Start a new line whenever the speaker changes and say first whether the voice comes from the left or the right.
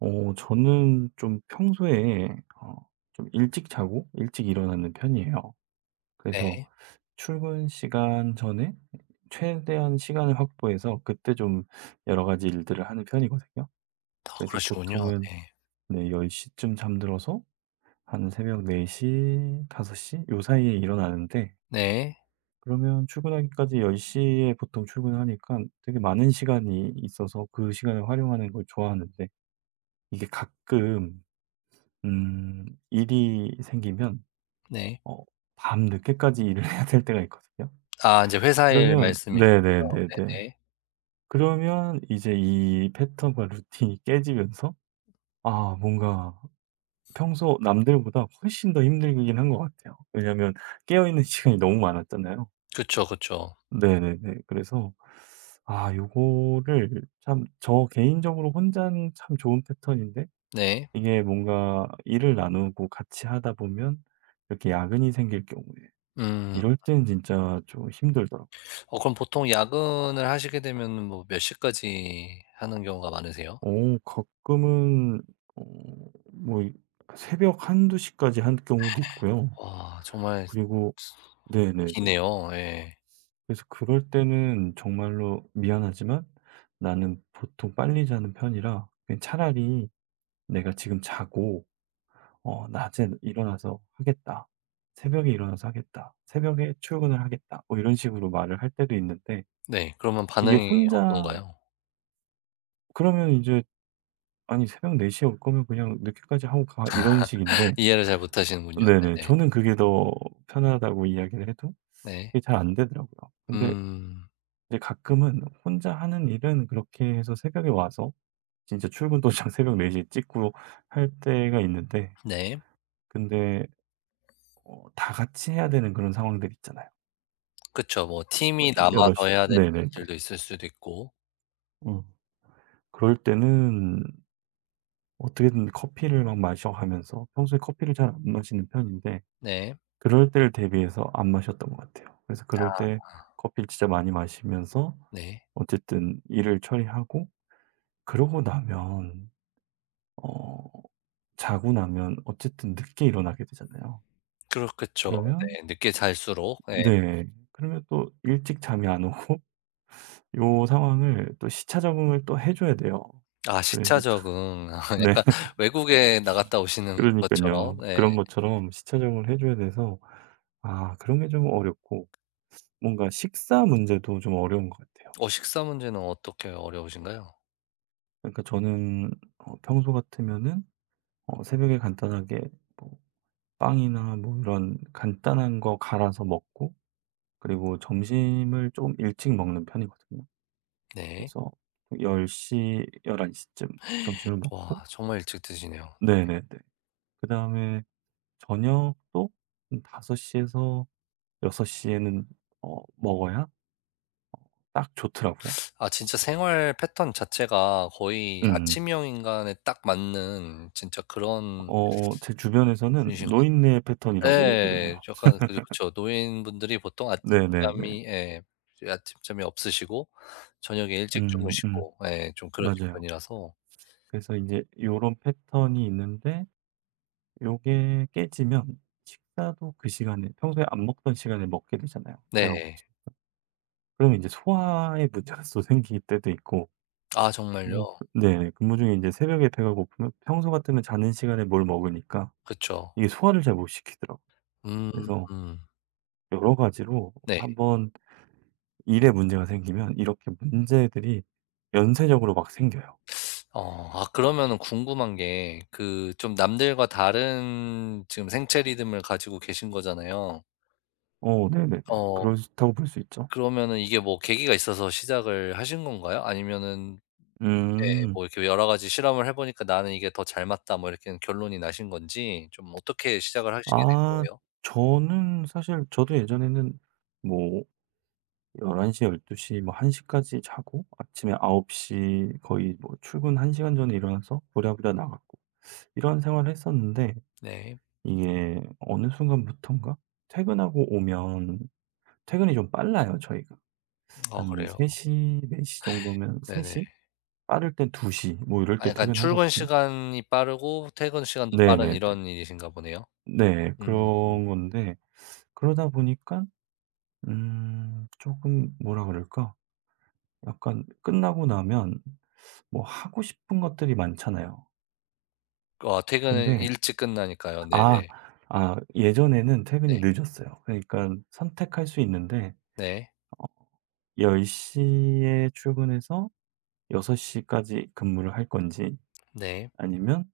right: 어 저는 좀 평소에 어 좀 일찍 자고 일찍 일어나는 편이에요. 그래서
left: 네.
right: 출근 시간 전에 최대한 시간을 확보해서 그때 좀 여러 가지 일들을 하는 편이거든요.
left: 아
right: 그래서
left: 그러시군요.
right: 보통은
left: 네.
right: 네 10 시쯤 잠들어서 한 새벽 4 시, 5 시 요 사이에 일어나는데
left: 네.
right: 그러면 출근하기까지 10 시에 보통 출근하니깐 되게 많은 시간이 있어서 그 시간을 활용하는 걸 좋아하는데. 이게 가끔 음 일이 생기면
left: 네.
right: 어 밤늦게까지 일을 해야 될 때가 있거든요.
left: 아 인제 회사일
right: 그러면
left: 말씀이죠?
right: 네네네네.
left: 네네.
right: 그러면 이제 이 패턴과 루틴이 깨지면서 아 뭔가 평소 남들보다 훨씬 더 힘들긴 한 것 같아요. 왜냐면 깨어있는 시간이 너무 많았잖아요.
left: 그쵸, 그쵸.
right: 네네네. 그래서 아 요거를 참 저 개인적으로 혼자는 참 좋은 패턴인데
left: 네.
right: 이게 뭔가 일을 나누고 같이 하다 보면 이렇게 야근이 생길 경우에
left: 음.
right: 이럴 땐 진짜 좀 힘들더라.
left: 어 그럼 보통 야근을 하시게 되면은 뭐 몇 시까지 하는 경우가 많으세요?
right: 어 가끔은 어 뭐 이 그 새벽 1-2 시까지 할 경우도 있고요.
left: 와 정말 참
right: 그리고 네네네.
left: 기네요. 예.
right: 그래서 그럴 때는 정말로 "미안하지만 나는 보통 빨리 자는 편이라 그냥 차라리 내가 지금 자고 어 낮에는 일어나서 하겠다, 새벽에 일어나서 하겠다. 새벽에 출근을 하겠다." 뭐 이런 식으로 말을 할 때도 있는데
left: 네. 그러면
right: 이게
left: 반응이
right: 혼자
left: 어떤가요?
right: 그러면 이제 "아니 새벽 4:00 에 올 거면 그냥 늦게까지 하고 가." 이런 식인데
left: 이해를 잘 못하시는군요.
right: 네네.
left: 네네.
right: 저는 그게 더 편하다고 이야기를 해도
left: 네.
right: 그게 잘 안되더라고요. 근데
left: 음.
right: 근데 가끔은 혼자 하는 일은 그렇게 해서 새벽에 와서 진짜 출근 도장 새벽 4:00 에 찍고 할 때가 있는데
left: 네.
right: 근데 어 다같이 해야 되는 그런 상황들 있잖아요.
left: 그쵸. 뭐
right: 뭐
left: 팀이
right: 좀
left: 남아서
right: 여럿이서
left: 해야 될
right: 네 네 네.
left: 일들도 있을 수도 있고.
right: 어 그럴 때는 어떻게든 커피를 막 마셔 가면서 평소에 커피를 잘 안 마시는 편인데
left: 네.
right: 그럴 때를 대비해서 안 마셨던 것 같아요. 그래서 그럴
left: 아.
right: 때 커피를 진짜 많이 마시면서
left: 네.
right: 어쨌든 일을 처리하고 그러고 나면 어 자고 나면 어쨌든 늦게 일어나게 되잖아요.
left: 그렇겠죠.
right: 그러면
left: 네 늦게 잘수록 예.
right: 네네. 그러면 또 일찍 잠이 안 오고 요 상황을 또 시차 적응을 또 해 줘야 돼요.
left: 아 시차
right: 그래서 참
left: 적응. 아
right: 네.
left: 약간 외국에 나갔다 오시는 것처럼
right: 그러니깐요.
left: 예.
right: 그런 것처럼 시차 적응을 해 줘야 돼서 아 그런 게 좀 어렵고 뭔가 식사 문제도 좀 어려운 것 같아요.
left: 어 식사 문제는 어떻게 어려우신가요?
right: 그러니까 저는 어 평소 같으면은 어 새벽에 간단하게 뭐 빵이나 뭐 이런 간단한 거 갈아서 먹고 그리고 점심을 좀 일찍 먹는 편이거든요.
left: 네.
right: 그래서 10, 11 시쯤 점심을 먹고
left: 와 정말 일찍 드시네요.
right: 네
left: 네.
right: 네 네. 그다음에 저녁도 한 5 시에서 6 시에는 어 먹어야 ...딱 좋더라고요.
left: 아, 진짜 생활 패턴 자체가 거의
right: 음음.
left: 아침형 인간에 딱 맞는 진짜 그런
right: 어 제 주변에서는
left: 분이신 것 같
right: 노인네 패턴이라고 얘기를
left: 예예예.
right: 해요.
left: 약간 그죠, 그쵸. 노인분들이 보통
right: 네 네 네.
left: 아침잠이 예 이제 아침잠이 없으시고 저녁에 일찍
right: 음 음.
left: 주무시고 예 좀 그러신
right: 맞아요.
left: 편이라서
right: 그래서 인제 요런 패턴이 있는데 요게 깨지면 식사도 그 시간에 평소에 안 먹던 시간에 먹게 되잖아요, 배가 고프
left: 네.
right: 그럼 인제 소화의 문제가 또 생길 때도 있고
left: 아
right: 뭐
left: 정말요?
right: 네네. 근무 중에 인제 새벽에 배가 고프면 평소 같으면 자는 시간에 뭘 먹으니까
left: 그쵸.
right: 이게 소화를 잘 못 시키더라고요.
left: 음.
right: 그래서
left: 음.
right: 여러 가지로
left: 네.
right: 1 번 일에 문제가 생기면 이렇게 문제들이 연쇄적으로 막 생겨요.
left: 어. 아 그러면은 궁금한 게 그 좀 남들과 다른 지금 생체 리듬을 가지고 계신 거잖아요.
right: 어, 네네네.
left: 어.
right: 그럴 수 있다고 볼 수 있죠.
left: 그러면은 이게 뭐 계기가 있어서 시작을 하신 건가요 아니면은 예,
right: 음.
left: 뭐 이렇게 여러 가지 실험을 해 보니까 '나는 이게 더 잘 맞다.' 뭐 이렇게 결론이 나신 건지, 좀 어떻게 시작을 하시게 된
right: 아,
left: 거예요?
right: 저는 사실 저도 예전에는 뭐 11:00 12:00 막 1:00 까지 자고 아침에 9:00 거의 뭐 출근 1 시간 전에 일어나서 부랴부랴 나갔고 이런 생활을 했었는데
left: 네.
right: 이게 어느 순간부터인가 퇴근하고 오면 퇴근이 좀 빨라요, 저희가.
left: 아,
right: 한
left: 그래요?
right: 3:00, 4:00 정도면 세
left: 네네.
right: 시? 빠를 땐 2:00 뭐 이럴
left: 아,
right: 때
left: 그러니깐 출근
right: 퇴근하거든요.
left: 시간이 빠르고 퇴근 시간도 빠른
right: 네네네.
left: 이런 일이신가 보네요.
right: 네,
left: 음.
right: 그런 건데 그러다 보니까 음 쪼끔 뭐라 그럴까? 약간 끝나고 나면 뭐 하고 싶은 것들이 많잖아요.
left: 그 어, 퇴근은
right: 근데
left: 일찍 끝나니까요.
right: 아,
left: 네네.
right: 아, 예전에는 퇴근이
left: 네.
right: 늦었어요. 그러니깐 선택할 수 있는데
left: 네.
right: 어, 10:00 에 출근해서 6:00 까지 근무를 할 건지
left: 네.
right: 아니면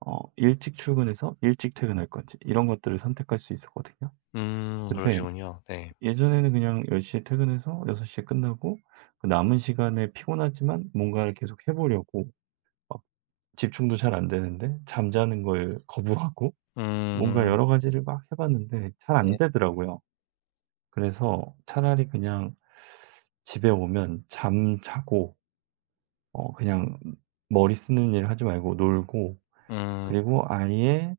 right: 어, 일찍 출근해서 일찍 퇴근할 건지 이런 것들을 선택할 수 있었거든요.
left: 음.
right: 근데
left: 그러시군요. 네.
right: 예전에는 그냥 10:00 에 퇴근해서 6:00 에 끝나고 그 남은 시간에 피곤하지만 뭔가를 계속 해 보려고 막 집중도 잘 안 되는데 잠자는 걸 거부하고 뭔가
left: 음.
right: 여러 가지를 막 해 봤는데 잘 안
left: 네.
right: 되더라고요. '그래서 차라리 그냥 집에 오면 잠자고' '어 그냥 머리 쓰는 일 하지 말고 놀고
left: 음.
right: 그리고 아예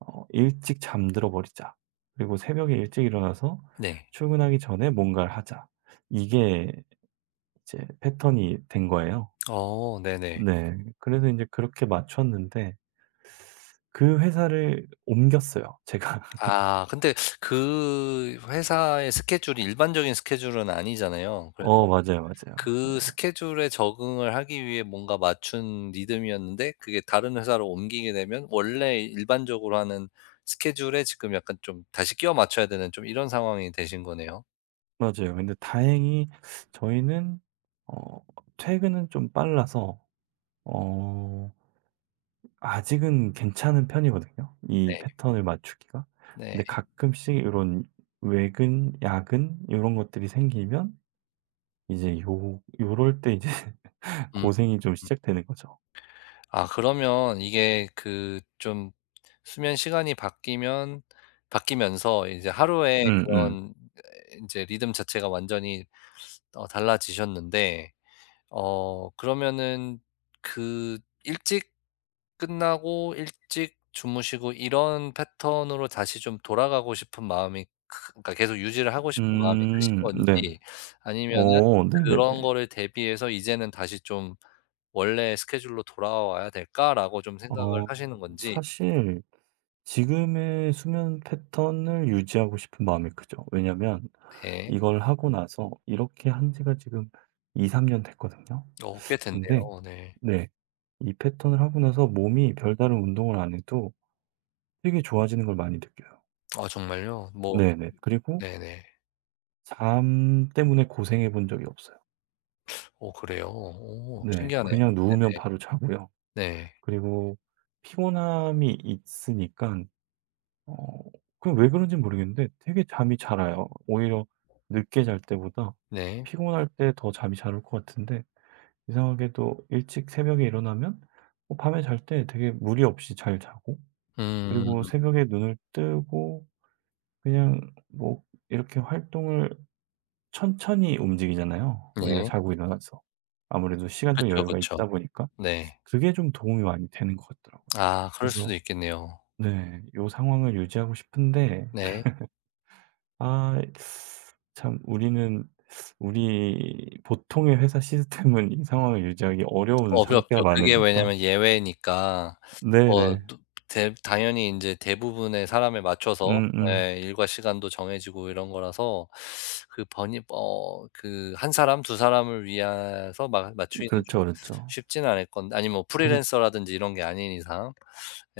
right: 어, 일찍 잠들어 버리자. 그리고 새벽에 일찍 일어나서
left: 네.
right: 출근하기 전에 뭔가를 하자.' 이게 이제 패턴이 된 거예요.
left: 어. 네네.
right: 네, 그래서 인제 그렇게 맞췄는데 그 회사를 옮겼어요, 제가.
left: 아, 근데 그 회사의 스케줄이 일반적인 스케줄은 아니잖아요. 그래서
right: 어, 맞아요, 맞아요.
left: 그
right: 네.
left: 스케줄에 적응을 하기 위해 뭔가 맞춘 리듬이었는데 그게 다른 회사로 옮기게 되면 원래 일반적으로 하는 스케줄에 지금 약간 좀 다시 끼워 맞춰야 되는 좀 이런 상황이 되신 거네요.
right: 맞아요. 근데 다행히 저희는 어 퇴근은 좀 빨라서 어 ...아직은 괜찮은 편이거든요, 이
left: 네.
right: 패턴을 맞추기가.
left: 네.
right: 근데 가끔씩 요런 외근, 야근 요런 것들이 생기면 이제 요 요럴 때 이제
left: 음.
right: 고생이 좀 시작되는 거죠.
left: 아 그러면 이게 그 좀 수면 시간이 바뀌면 바뀌면서 이제 하루에
right: 음음.
left: 그런 에 이제 리듬 자체가 완전히 어 달라지셨는데 어 그러면은 그 일찍 끝나고 일찍 주무시고 이런 패턴으로 다시 좀 돌아가고 싶은 마음이 크 그니까 계속 유지를 하고 싶은 마음이 크신
right: 음 네네.
left: 건지, 아니면은
right: 어
left: 그런
right: 네네네.
left: 거를 대비해서 '이제는 다시 좀 원래 스케줄로 돌아와야 될까?'라고 좀 생각을
right: 어
left: 하시는 건지
right: 사실 지금의 수면 패턴을 유지하고 싶은 마음이 크죠. 왜냐면
left: 네.
right: 이걸 하고 나서 이렇게 한 지가 지금 2-3 년 됐거든요.
left: 어 꽤
right: 근데
left: 됐네요. 네.
right: 네 이 패턴을 하고 나서 몸이 별다른 운동을 안 해도 되게 좋아지는 걸 많이 느껴요.
left: 어 정말요? 뭐
right: 네네. 그리고
left: 네네.
right: 잠 때문에 고생해 본 적이 없어요.
left: 어 그래요? 오
right: 네.
left: 신기하네요.
right: 그냥 누우면
left: 네네.
right: 바로 자고요.
left: 네.
right: 그리고 피곤함이 있으니깐 어 그 왜 그런지 모르겠는데 되게 잠이 잘 와요. 오히려 늦게 잘 때보다
left: 네.
right: 피곤할 때 더 잠이 잘 올 것 같은데 이상하게도 일찍 새벽에 일어나면 어 밤에 잘 때 되게 무리 없이 잘 자고, 그리고
left: 음.
right: 새벽에 눈을 뜨고 그냥 뭐 이렇게 활동을 천천히 움직이잖아요, 우리가
left: 네.
right: 자고 일어나서. 아무래도 시간적
left: 그쵸,
right: 여유가
left: 그쵸.
right: 있다 보니까.
left: 네.
right: 그게 좀 도움이 많이 되는 것 같더라고요.
left: 아, 그럴
right: 그래서
left: 수도 있겠네요.
right: 네 요 상황을 유지하고 싶은데
left: 네.
right: 아 이 참 우리는 우리 보통의 회사 시스템은 이 상황을 유지하기 어려운 상태가
left: 어렵죠. 그게
right: 많으니까.
left: 왜냐면 예외니까 어
right: 네네.
left: 두 대 당연히 이제 대부분의 사람에 맞춰서
right: 음음.
left: 예 일과 시간도 정해지고 이런 거라서 그 번이 뭐 그 1 사람, 2 사람을 위해서 마
right: 음
left: 맞추기는
right: 그렇죠,
left: 좀
right: 그렇죠.
left: 쉽지는 않을 건데 아님 뭐,
right: 그래서
left: 프리랜서라든지 이런 게 아닌 이상.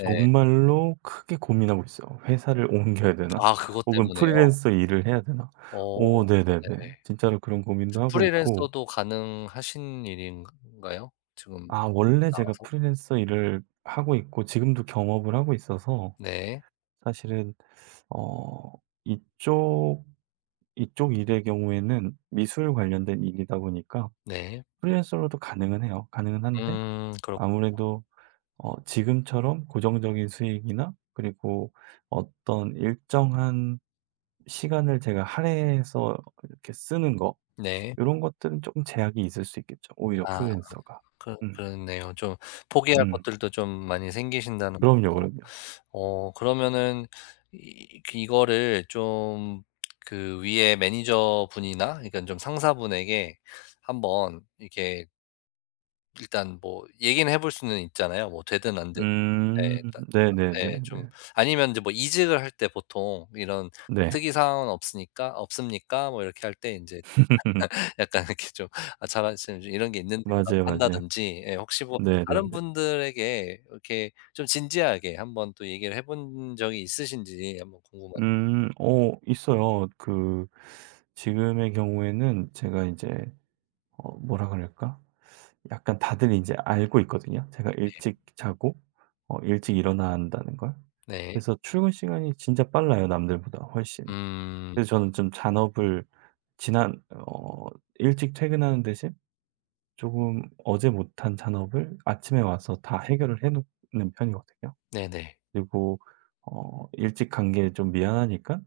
left: 예.
right: 크게 고민하고 있어요. 회사를 옮겨야 되나?
left: 아, 그것
right: 혹은
left: 때문에요?
right: 프리랜서 일을 해야 되나?
left: 어
right: 오 네네네.
left: 네네.
right: 진짜로 그런 고민도 하고 있고.
left: 프리랜서도 가능하신 일인가요? 지금
right: 아 원래 제가
left: 나와서?
right: 프리랜서 일을 하고 있고 지금도 겸업을 하고 있어서.
left: 네.
right: 사실은 어 이쪽, 이쪽 일의 경우에는 미술 관련된 일이다 보니까
left: 네.
right: 프리랜서로도 가능은 해요. 가능은 한데
left: 음. 그렇
right: 아무래도 어 지금처럼 고정적인 수익이나 그리고 어떤 일정한 시간을 제가 할애해서 이렇게 쓰는 거
left: 네.
right: 요런 것들은 조금 제약이 있을 수 있겠죠, 오히려
left: 아.
right: 프리랜서가.
left: 그러
right: 음.
left: 그렇네요. 좀 포기할
right: 음.
left: 것들도 좀 많이 생기신다는
right: 그럼요, 그럼요.
left: 어 그러면은 이 그 이 이거를 좀 그 위에 매니저분이나 그러니까는 좀 상사분에게 한번 이렇게 일단 뭐 얘기는 해 볼 수는 있잖아요 뭐 되든 안 되든. 네
right: 음
left: 일단 아 네 좀
right: 네네네네네.
left: 아니면 인제 뭐 이직을 할 때 보통 이런
right: 네.
left: "특이 사항은 없으니까 없습니까?" 뭐 이렇게 할 때 인제 좀 약간 이렇게 좀 "아 자만심 좀 이런 게 있는데요."라고
right: 맞아요, 맞아요.
left: 한다든지 예. 혹시 뭐 다른
right: 네네네.
left: 분들에게 이렇게 좀 진지하게 한번 또 얘기를 해 본 적이 있으신지 한번 궁금하
right: 음 어 있어요. 그 지금의 경우에는 제가 인제 어 뭐라 그럴까? 약간 다들 인제 알고 있거든요 제가
left: 네.
right: 일찍 자고 어 일찍 일어난다는 걸.
left: 네.
right: 그래서 출근 시간이 진짜 빨라요 남들보다 훨씬.
left: 음.
right: 그래서 저는 좀 잔업을 지난 어 일찍 퇴근하는 대신 조금 어제 못한 잔업을 아침에 와서 다 해결을 해 놓는 편이거든요.
left: 네네.
right: 그리고 어 일찍 간 게 좀 미안하니까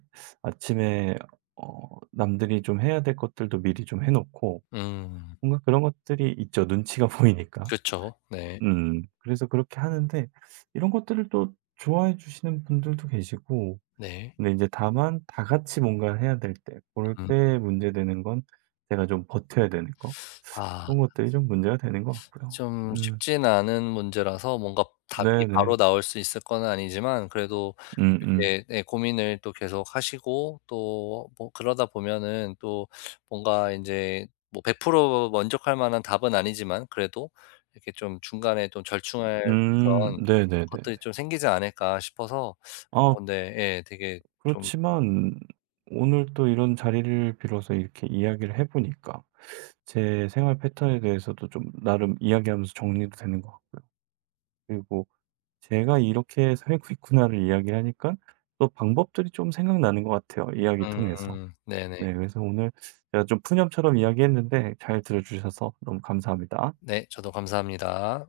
right: 아침에 어 남들이 좀 해야 될 것들도 미리 좀 해 놓고
left: 음.
right: 뭔가 그런 것들이 있죠 눈치가 보이니까.
left: 그쵸. 네.
right: 음 그래서 그렇게 하는데 이런 것들을 또 좋아해 주시는 분들도 계시고
left: 네.
right: 근데 이제 다만 다 같이 뭔가를 해야 될 때 그럴
left: 음.
right: 때 문제 되는 건 제가 좀 버텨야 되는 거
left: 아.
right: 그런 것들이 좀 문제가 되는 것 같고요.
left: 좀
right: 음.
left: 쉽지는 않은 문제라서 뭔가 답이 바로
right: 네네.
left: 나올 수 있을 거는 아니지만 그래도
right: 음음.
left: 그게 네 고민을 또 계속 하시고 또 어 뭐 그러다 보면은 또 뭔가 인제 뭐 100% 만족할 만한 답은 아니지만 그래도 이렇게 좀 중간에 좀 절충할
right: 음.
left: 그런 것들이
right: 네네네네.
left: 좀 생기지 않을까 싶어서 어
right: 아.
left: 근데 예 되게 좀
right: 그렇지만 오늘 또 이런 자리를 빌어서 이렇게 이야기를 해 보니까 제 생활 패턴에 대해서도 좀 나름 이야기하면서 정리도 되는 것 같고요. 그리고 제가 '이렇게 살고 있구나.'를 이야기하니까 또 방법들이 좀 생각나는 것 같아요 이야기 통해서.
left: 음 네네.
right: 네 그래서 오늘 제가 좀 푸념처럼 이야기했는데 잘 들어 주셔서 너무 감사합니다.
left: 네 저도 감사합니다.